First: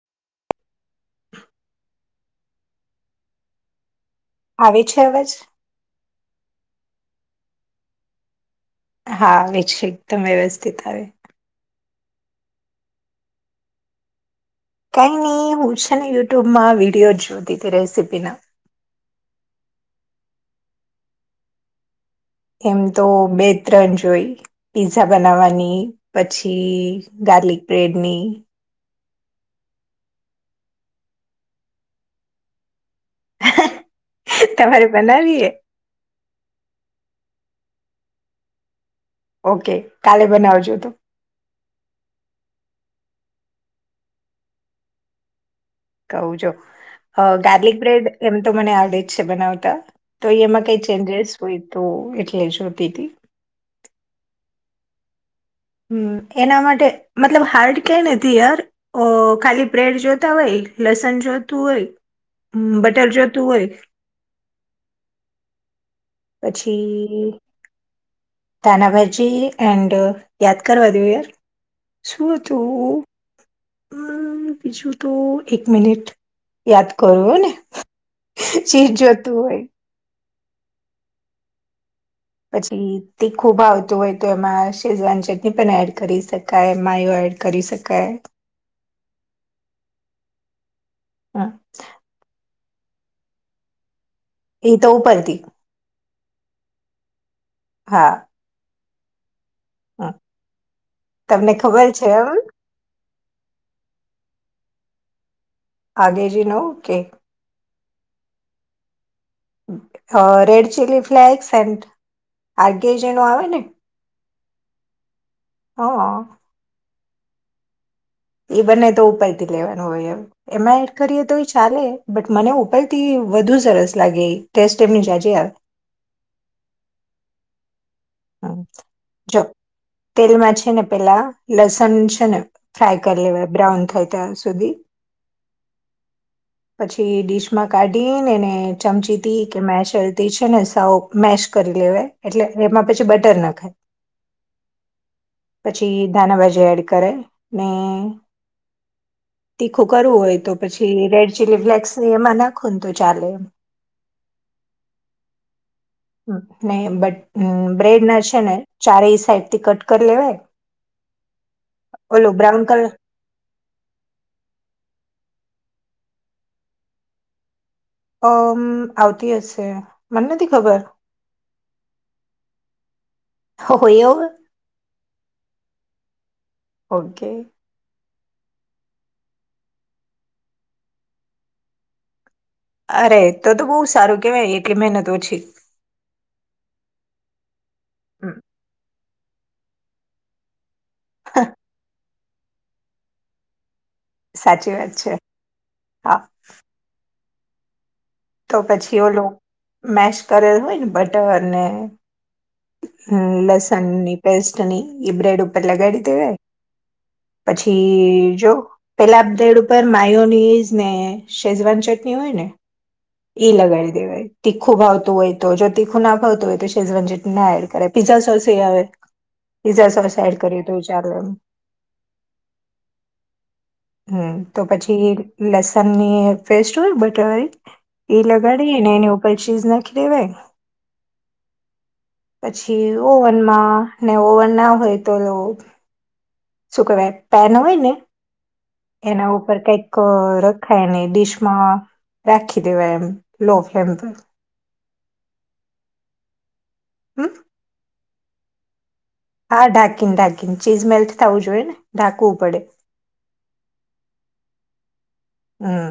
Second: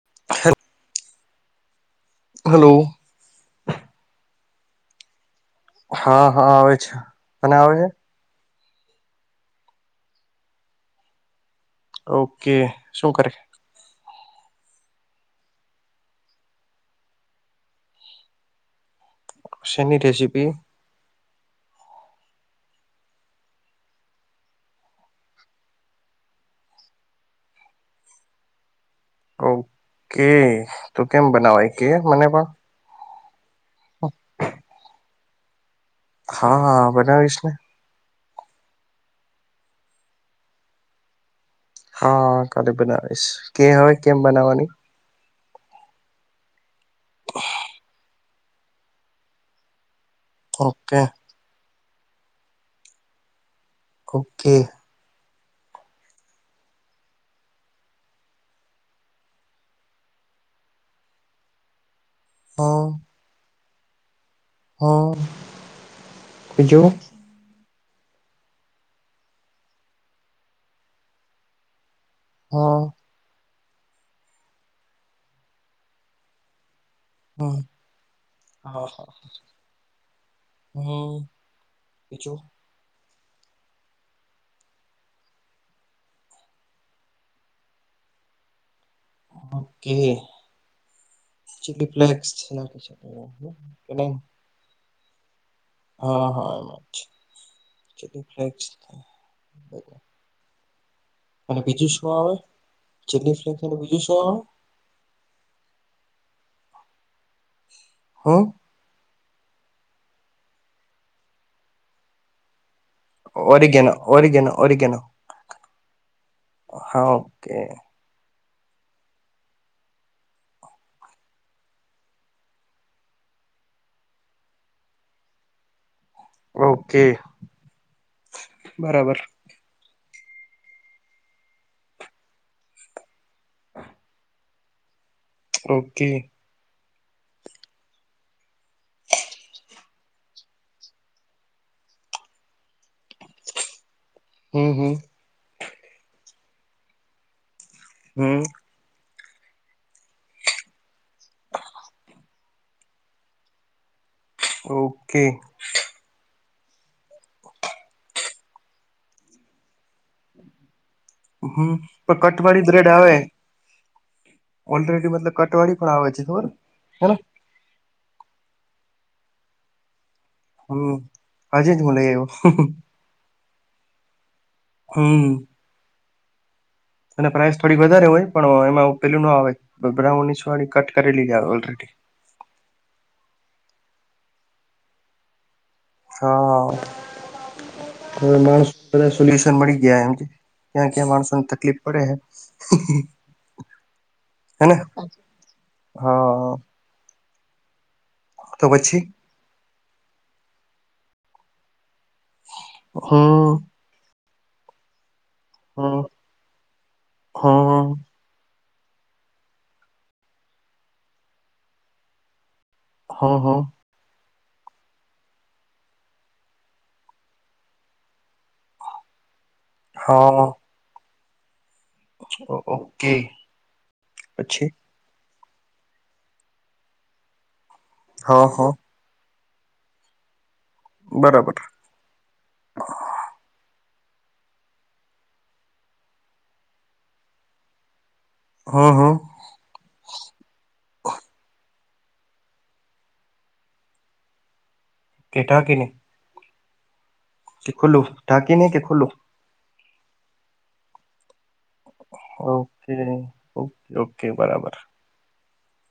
[unintelligible] Hello આવે છે અવાજ? હા હા આવે છે તને આવે? હા આવે છે એકદમ વ્યવસ્થિત આવે. ઓકે શું કરે? કઈ ની હું છે ને યુટ્યુબમાં વિડીયો જોતી તી રેસીપીના. શેની રેસીપી? એમ તો બે ત્રણ જોઈ. પિઝા બનાવવાની પછી ગાર્લિક બ્રેડની ઓકે તો કેમ બનાવાય કે મને પણ? હ હ તમારે બનાવી હા હા બનાવીશ ને. ઓકે કાલે બનાવજો. હ કાલે બનાવીશ કે હવે કેમ બનાવાની? કહું જો ગાર્લિક બ્રેડ એમ તો મને આવડે જ છે બનાવતા. તો એમાં કઈ ઓકે ચેન્જેસ હોય તો એટલે જોતી તી. ઓકે હમ એના માટે મતલબ હાર્ડ કય નથી યાર ઓ ખાલી બ્રેડ જોતા હોય લસણ જોતું હોય હા બટર જોતું હોય [unintelligible] પછી ધાણા ભાજી એન્ડ યાદ કરવા દેવો યાર શું હા હતું ઉ બીજું તો એક મિનિટ યાદ કરુ ને હમ હા ચીજ હા જોતું હોય. હમ બીજું પછી તીખું ભાવતું હોય તો એમાં શેજવાન ચટણી પણ એડ કરી શકાય માયો એડ કરી શકાય. ઓકે ચીલી ફ્લેક્સ એ તો ઉપરથી હા હા હા [unintelligible] તમને અને ખબર બીજું છે શું આવે એમ? ચીલી ફ્લેક્સ અને બીજું શું? આગેજીનો okay O a red chilli flakes and આર્ગે જન ઓ ઘેનો ઓ ઘેનો ઓ ઘનો. [inaudible] હા ઓકે્ એ બંને તો ઉપર થી લેવાનું હોય એમ. એમાં એડ કરીએ તો એ ચાલે બટ મને ઉપરથી વધુ સરસ લાગે એ ટેસ્ટ એમની જજે. ઓકે. હમ બરાબર જો તેલમાં છે ને પેલા લસણ છે ને ફ્રાય કરી લેવાય બ્રાઉન થાય ત્યાં સુધી. ઓકે. પછી ડીશ માં કાઢી નેને ચમચી તથી કે મેચલતી છે ને સાઉ મેશ કરી લેવાય એટલે એમાં પછી બટર નાખાય હમ હમ પછી ધાણા ભાજી એડ કરે ને હમ તીખું કરવું હોય તો પછી રેડ ચીલી ફ્લેક્સની એમાં નાખો ને તો ચાલે એમ ઓકે. ને બ્રેડ ના છે ને ચારેય સાઈડથી કટ કરી લેવાય હમ પણ ઓલું બ્રાઉન કટવાળી કલર બ્રેડ આવે. ઓલરેડી મતલબ કટવાળડી પણ આવે છે થો હે અ આવતી હશે મને નથી ખબર હમ હજી જ મું લઈ આવ્યો. હ હો એવું હમ ઓકે અને પ્રાાઈસ થોડી વધારે હોય પણ એમાં પેલું ના આવે બ્રાઉનીસોળી કટ કરી લીધી આવે ઓલરેડી. અરે તો તો બહુ સારું કેવાય એટલી મહેનત ઓછી. હા માણસ સોલ્યુશન મળી ગયા એમ. ક્યાં ક્યાં માણસો ને તકલીફ પડે હ સાચી હેને વાત છે હા. તો પછી ઓ લોકો મેશ કરેલ હોય ને બટર ને હમ હા લસણ ની પેસ્ટ ની એ બ્રેડ ઉપર હા લગાડી દેવાય હા પછી જો પેલા બ્રેડ ઉપર માયોયોનીઝ ને શેઝવાન ચટણી હોય ને હા ઈ હા લગાવી દ. તીખું ભાવતું હોય તો જો તીખું ના ભાવતું હોય તો શેજવન જેટ ના એડ કરે પીઝા સોસ એ આવે. પીઝા સોસ એડ હા કરી દઉ ચાલ એ. ઓકે. હમ તો પછી લસન ની પેસ્ટ હોય બટર હોય. એ હા હા લગાડી ને એની ઉપર ચીઝ નાખ લેવાય બરાબર. પછી ઓવનમાં ને ઓવન ના હોય તો શું કહેવાય પેન હોય ને હા હા એના પર કઈક રખાયને ડીશમાં રાખી દેવાય એમ લો ફ્લેમ પર કેટા કેને. હું કે ખુલ્લું ઢાકી નને કે ખુલ્લું. હા ઢાકીન ઢાંકીન ચીઝ મેલ્ટ થું જોઈએ ને. ઢાંકવું પડે ઓકે ઓકે ઓકે બરાબર. હમ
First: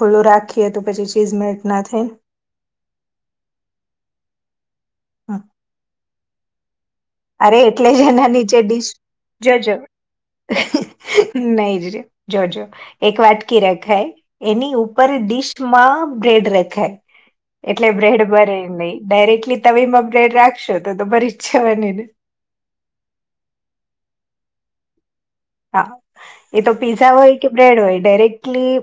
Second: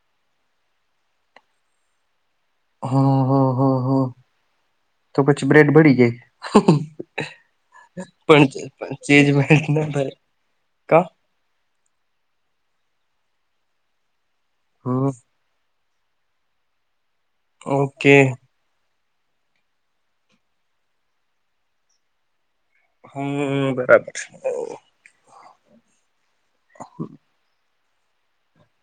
ખુલ્લું રાખીએ તો પછી ચીઝ મલટ ના થઈ ને હા હા હા હા તો હમ. પછી બ્રેડ ભળ જાય. અરે એટલે જ એના પણ નીચે ડીશ ચેજ બ્રેડ જોજો. ના ભરે કા નહી જ જો જો એક વાત કિ રકાઈ. એની હમ ઉપર િશ માં બ્રેડ રખાય એટલે ઓકે બ્રેડ ભરે નહી‌. ડાયરેક્ટલી તવીમા પલેટ રાખશો તો તો બળી જ જાવાની ને ૐ ઓ ઓ બરાબર છે હા એ તો પીઝા હોય કે બ્રેડ હોય ડાયરેક્ટલી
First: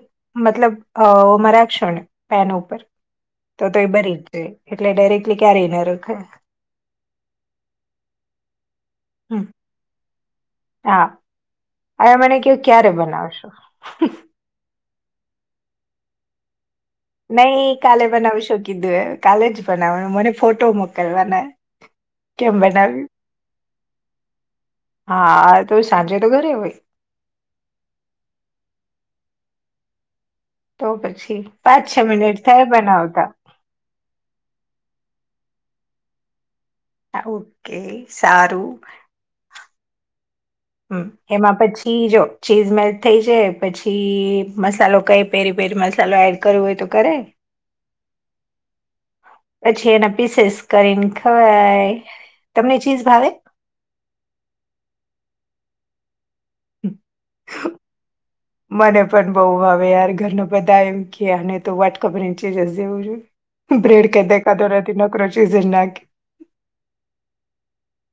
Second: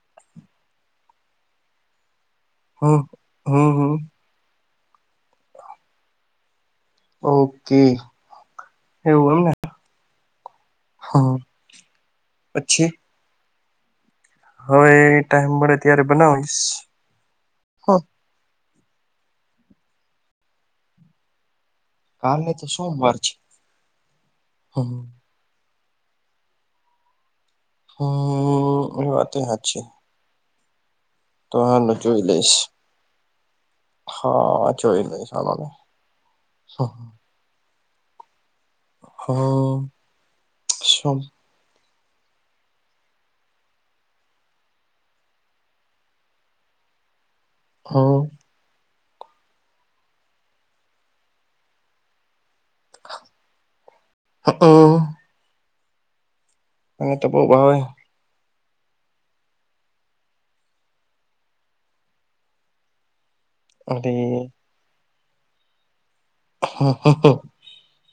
મતલબ હવ મરાંક ક્ષને પેન ઉપર હમ તો હમ તો એ હમ બરી. એટલે ડાયરેક્ટલી ક્યારેય ના રખાય. ઓકે એવું હમ હોયને. હા આયા મળી ગયું પછી ક્યારે બનાવશો? હવે એ ટાઈમ મળે ત્યારે બનાવીશ. નહી હ કાલે બનાવું શું કીધું એ કાલે જ બનાવવાનું મને ફોટો મોકલવાના. કાલની કેમ તો બનાવ્યુ સોમવાર છે. હમ હા આ તો સાંજે તો ઘરે હોય. અં અં એ વાતેય સાચી. તો પછી પાંચ છ જોઈ મિનિટ લઈશ. થાય બનાવતા. હા ચોઈ ન સાર ઓકે સારૂ. અં હ હ હુ એમાં પછી ચીજો ચીજ મેલ્ટ થઇ જ પછી મસાલો કઈ પેરી પેરી મસાલો એડ કરવો હોય તો કરાય. હ. પછી એના પીસેસ કરીને ખવાય તમને ચીઝ ભાવે? હંઅ અમે તો બહુ ભાવે. મને પણ બહુ ભાવે યાર ઘર નુ બધા એમ કે અને તો વાટકો ભરીને ચીજ જ દેવું જોઈએ. હુ બ્રેડ અરે કાય દેખાતો નથી નકરો ચીઝ નાખે. હા હા હા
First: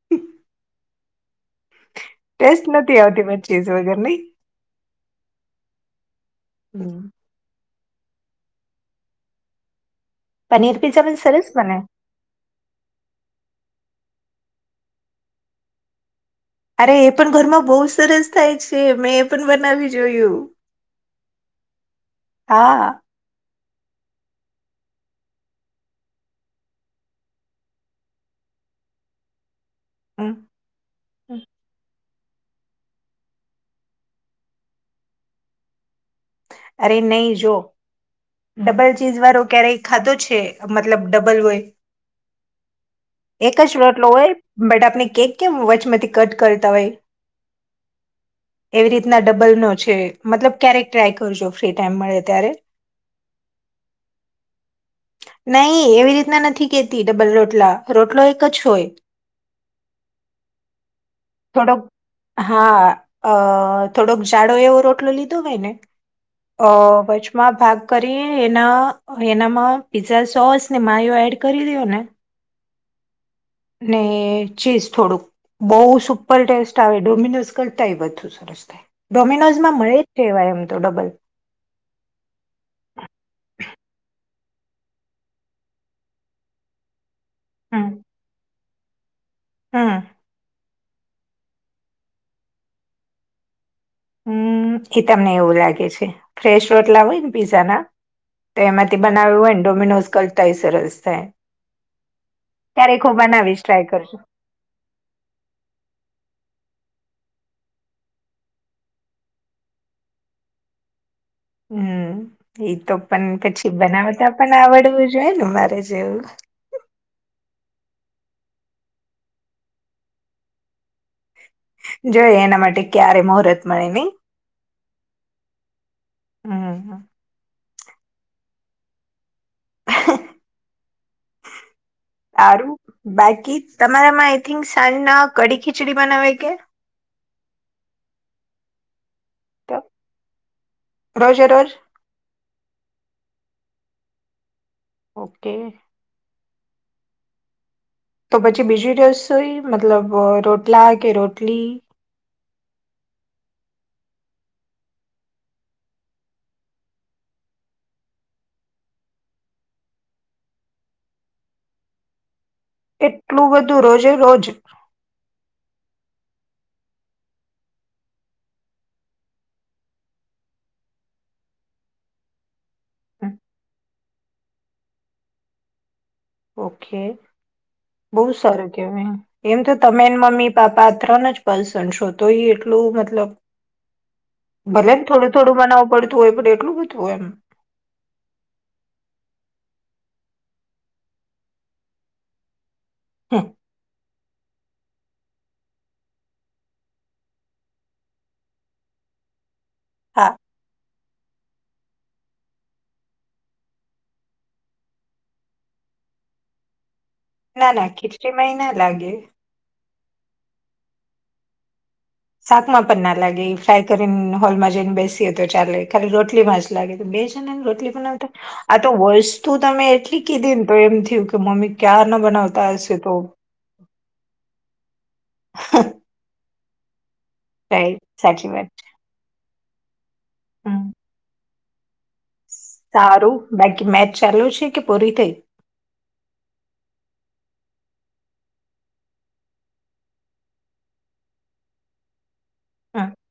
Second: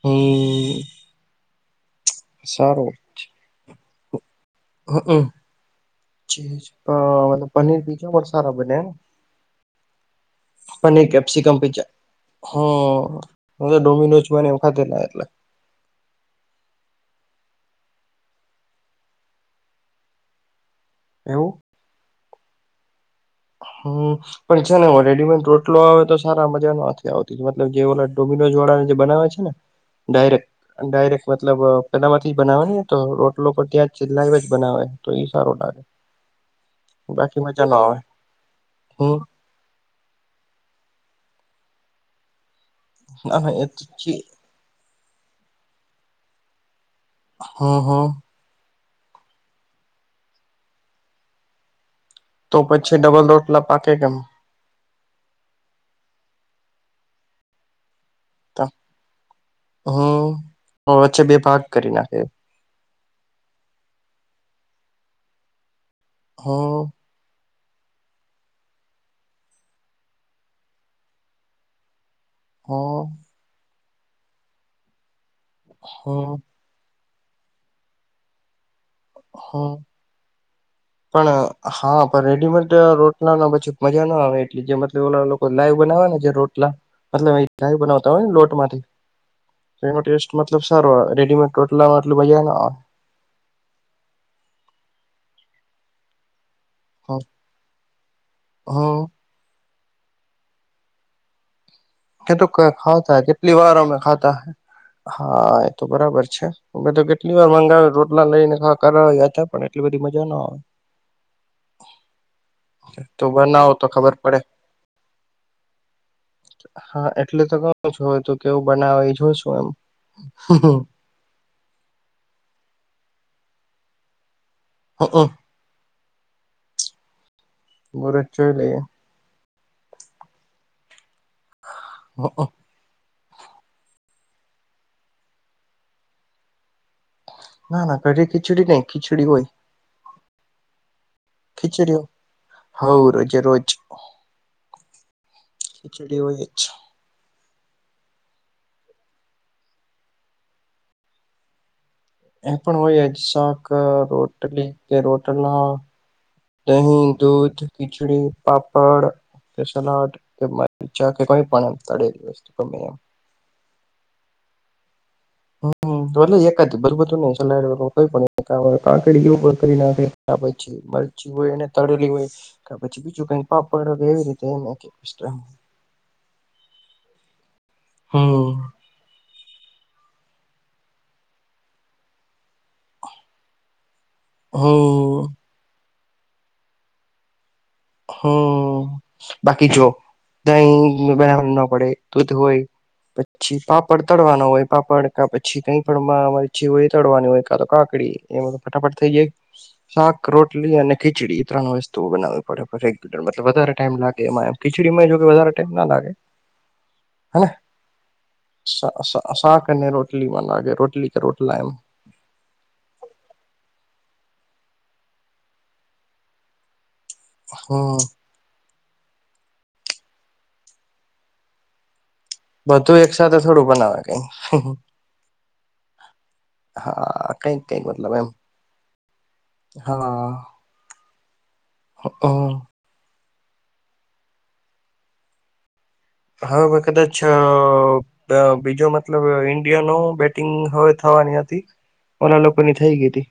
હ ઉવ. ટેસ્ટ નથી આવતી મે ચીઝ વગેરની. હમ હકન પનીર પીજા પણ સારા બને. પીઝા પનીર પણ કેપ્સી સરસ બને કંમપીજા હ હવે ડોમિનોઝ બને એવું ખાતેદાર. અરે એ પણ ઘરમાં બહુ સરસ થાય છે મેં એ પણ બનાવી જોયું. એવું. હા. હ ઉ. પણ છે ને રેડીમેડ રોટલો આવે તો સારા મજા ન નથી આવતી મતલબ જે ઓ ટોમિનોઝ વાળા જે બનાવે છે. છે ને હમ ડાયરેક્ટ અનડાયરેક્ટ મતલબ બદા માંથી જ બનાવે ને તો રોટલો ત્યાં જ લાઈવ જ બનાવે તો એ સારો લાગે. અરે નહી બાકી જો મજા નો આવે. ડબલ ચીઝ હમ વાળો ક્યારેય ખાધો છે મતલબ ડબલ હોય. અને એક એ જ રોટલો હોય બટ આપણે કેક કેમ વચમાંથી કટ કરતા હોય. હ હ. એવી રીતના ડબલ નો છે મતલબ ક્યારેક ટ્રાય કરજો ફ્રી ટાઈમ મળે ત્યારે તો પછી ડબલ રોટલા પાકે કેમ નહી એવી રીતના નથી કેતી ડબલ રોટલા રોટલો એક જ હોય તા હ વચ્ચે બે ભાગ થોડોક કરી નાખે. હા અ થોડોક જાડો એવો રોટલો લીધો હોય ને અ હમ બછુ માં ભાગ કરી એના એનામાં પીઝા સોસ ને માયો એડ કરી દેવાના. હ અ. ને ચીઝ થોડુંક બહુ હમ સુપર ટેસ્ટ ટાવે ડોમિનોઝ કરતા ય વઘુ સરસ થાય હમ ડોમિનોઝમા મળે જ તે એવા એમ તો ડબલ. પણ હા પણ રેડીમેડ રોટલાનો પછી મજાનો આવે એટલે જે માથી ઓલા લોકો લાઈવ બનાવે ને જે રોટલા. મતલબ એ લાઈવ હમ બનાવતા હોય ને લોટ માંથી. હમ એનો ટેસ્ટ મતલબ સારો રેડીમેડ ટોટલામાં આટલું મજા ના આવે. હમ્મ એ તમને એવું લાગે છે. ફ્રેશ રોટલા હોય આવે. ને પીઝા ના તો એમાંથી હમ બનાવ્યું હોય ને ડોમિનોસ [unintelligible] સરસ થાય. એ તો ક્યારેક હું ખાધા કેટલી બનાવીશ વાર ટ્રાય અમે કરજો ખાધા હા એ તો બરાબર છે. અમે તો કેટલી વાર મંગાવે રોટલા લઈને [unintelligible] પણ એટલી બધી મજા ના આવે હમ્મ એ તો પણ બનાવો પછી તો ખબર બનાવતા પડે પણ આવડવું જોયે ને મારે જેવુ. હા એટલે તો કહુ છુ, તુ કેવું બનાવે એ જોશું એમ જોય એના માટે ક્યારે મુહૂર્તે મળે નય [inaudible] હા હા મુરત જોય લે [inaudible] હમ, હારું બાકી તમારામાં આઈ થિંક સાંજ ના કડી ખીચડી બનાવે કે ના ના કઢી ખીચડી નય ખીચડી હોય તો રોજે રોજ ખીચડી હોવ રોજે રોજ ઓકે ખીચડી હોય જ છે. તો પછી બીજી રસોઈ મતલબ રોટલા કે રોટલી એ પણ હોય જ શાક રોટલી કે રોટલા દહીં દૂધ ખિચડી પાપડ સલાડ પામચા કે કઈ પણ એમ તેડેલી વસ્તુ ગમે એમ એટલું બધું રોજે રોજ હમ્મ ધોલે એકાદ બધું બધું ની સલાડ મરચૂ હોયને તળેલી હોય. પછી બીજું કઈ પાપડ એવી રીતે ઓકે બહુ હમ સારું કેવાય એમ એમ તો તમને મમ્મી પાપા ત્રણ જ પર્સન છો તોયે એટલું મતલબ ભલે ને હમ થોડું થોડું બનાવું પડતું હોય, પણ એટલું બધુંય એમ હમ્મ બાકી જો હમ, પછી પાપડ તળવાનો હોય પાપડ કા પછી કઈ પણ તળવાની હોય, કા તો કાકડી એમાં ફટાફટ થઈ જાય. હા શાક રોટલી અને ખીચડી ત્રણ વસ્તુ બનાવે બરાબર રેગ્યુલર વધારે ટાઈમ લાગે એમાં ખીચડીમાં જો કે વધારે ટાઈમ ના લાગે. હેને ના ના ખીચડીમાં એ ના શા લાગે શા શાક અને રોટલીમાં નાાગે રોટલી કે રોટલા એમ શાક માં પણ ના લાગે એ ફ્રાય કરીને હોલમાં જઈને બેસીએ તો ચાલે ખાલી રોટલીમાં જ લાગે તો બેજ રોટલી હમ બનાવતા આ તો વસ્તુ તમે એટલી કીધી ને તો એમ થયું કે મમ્મી ક્યાર નો બના બધું એક સાથે થોડું બનાવે કઈ હા કઈક કઈક રાઈટ મતલબ એમ સાચી વાત હા હમ હો. સારું બાકી મેચ ચાલુ છે કે પૂરી થઈ હા મે કદાચ બીજો મતલબ ઈન્ડિયાનો બેટિંગ હવે થવાની હતી. ઓલા લોકો ની થઈ હ ગઈ હતી.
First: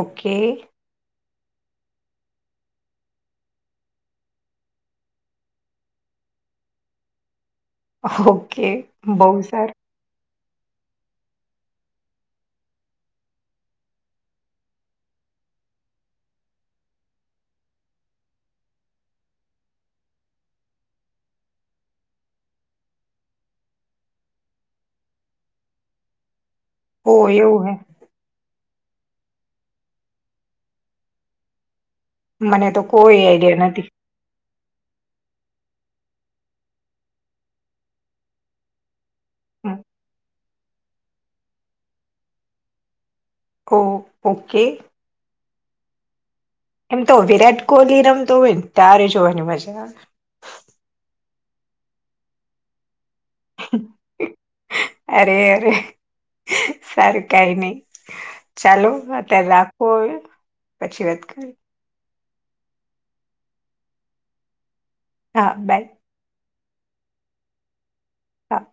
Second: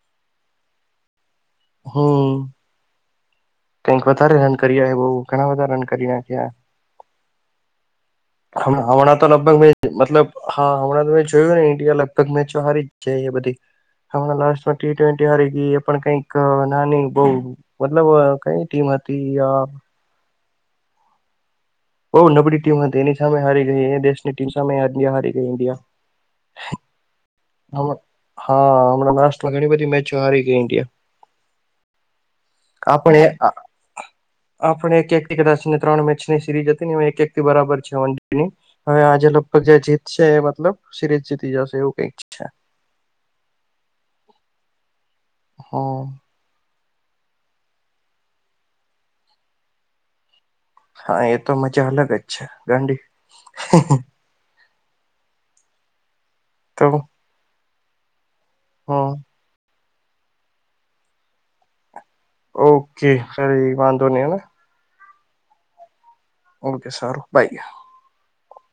ઓકે હમ્મ કઈક વધારે રન કર્યા એ બહ ઘણા બધા રન કર્યા ત્યા હ ઓકે હમણા તો બહુ લગભગ મે સારું મતલબ હા હમણાં તમે જોયુ, ને ઇન્ડિયા લગભગ મેચો હારી જ જાય એ બધી હમણાં લાસમાં ટી ટ્વેન્ટી હરી ગઈ એ પણ કઈક નાની બઉ મતલબ કઈ ટીમ હતી યાર બહું નબળી ટીમ હતી એની સામે હારી ગઈ એ દેશની ટીમ સામે હારી ગઈ ઇન્ડિયા. હો એવું. હે હા હમણાં [unintelligible] ઘણી બધી મેચો હારી ગઈ ઇન્ડિયા. મને તો કોઈ આપણે આ આઈડિયા નથી આપણે એક એક એક દસ ને ત્રણ મેચની સિરીઝ હતી ને એક એક બરાબર છે [unintelligible] ની. હવે આજે લગભગ હમ, જે જીતશે એ મતલબ સિરીઝ જીતી જશે એવું કઈક છે. ઓ ઓકે. હા. એમ તો વિરાટ કોહલી રમતો હોય ને ત્યારે જોવાની મજા. હા એ તો મજા અલગ જ છે ગાંડી. [unintelligible] અરે અરે તો સારું કઈ નહી. ચાલો હમ અત્યારે રાખો હવે પછી વાત કરીએ. ઓકે ખરી વાંધો નહી હે ને. હા બાય. ઓકે સારું બાય. હા.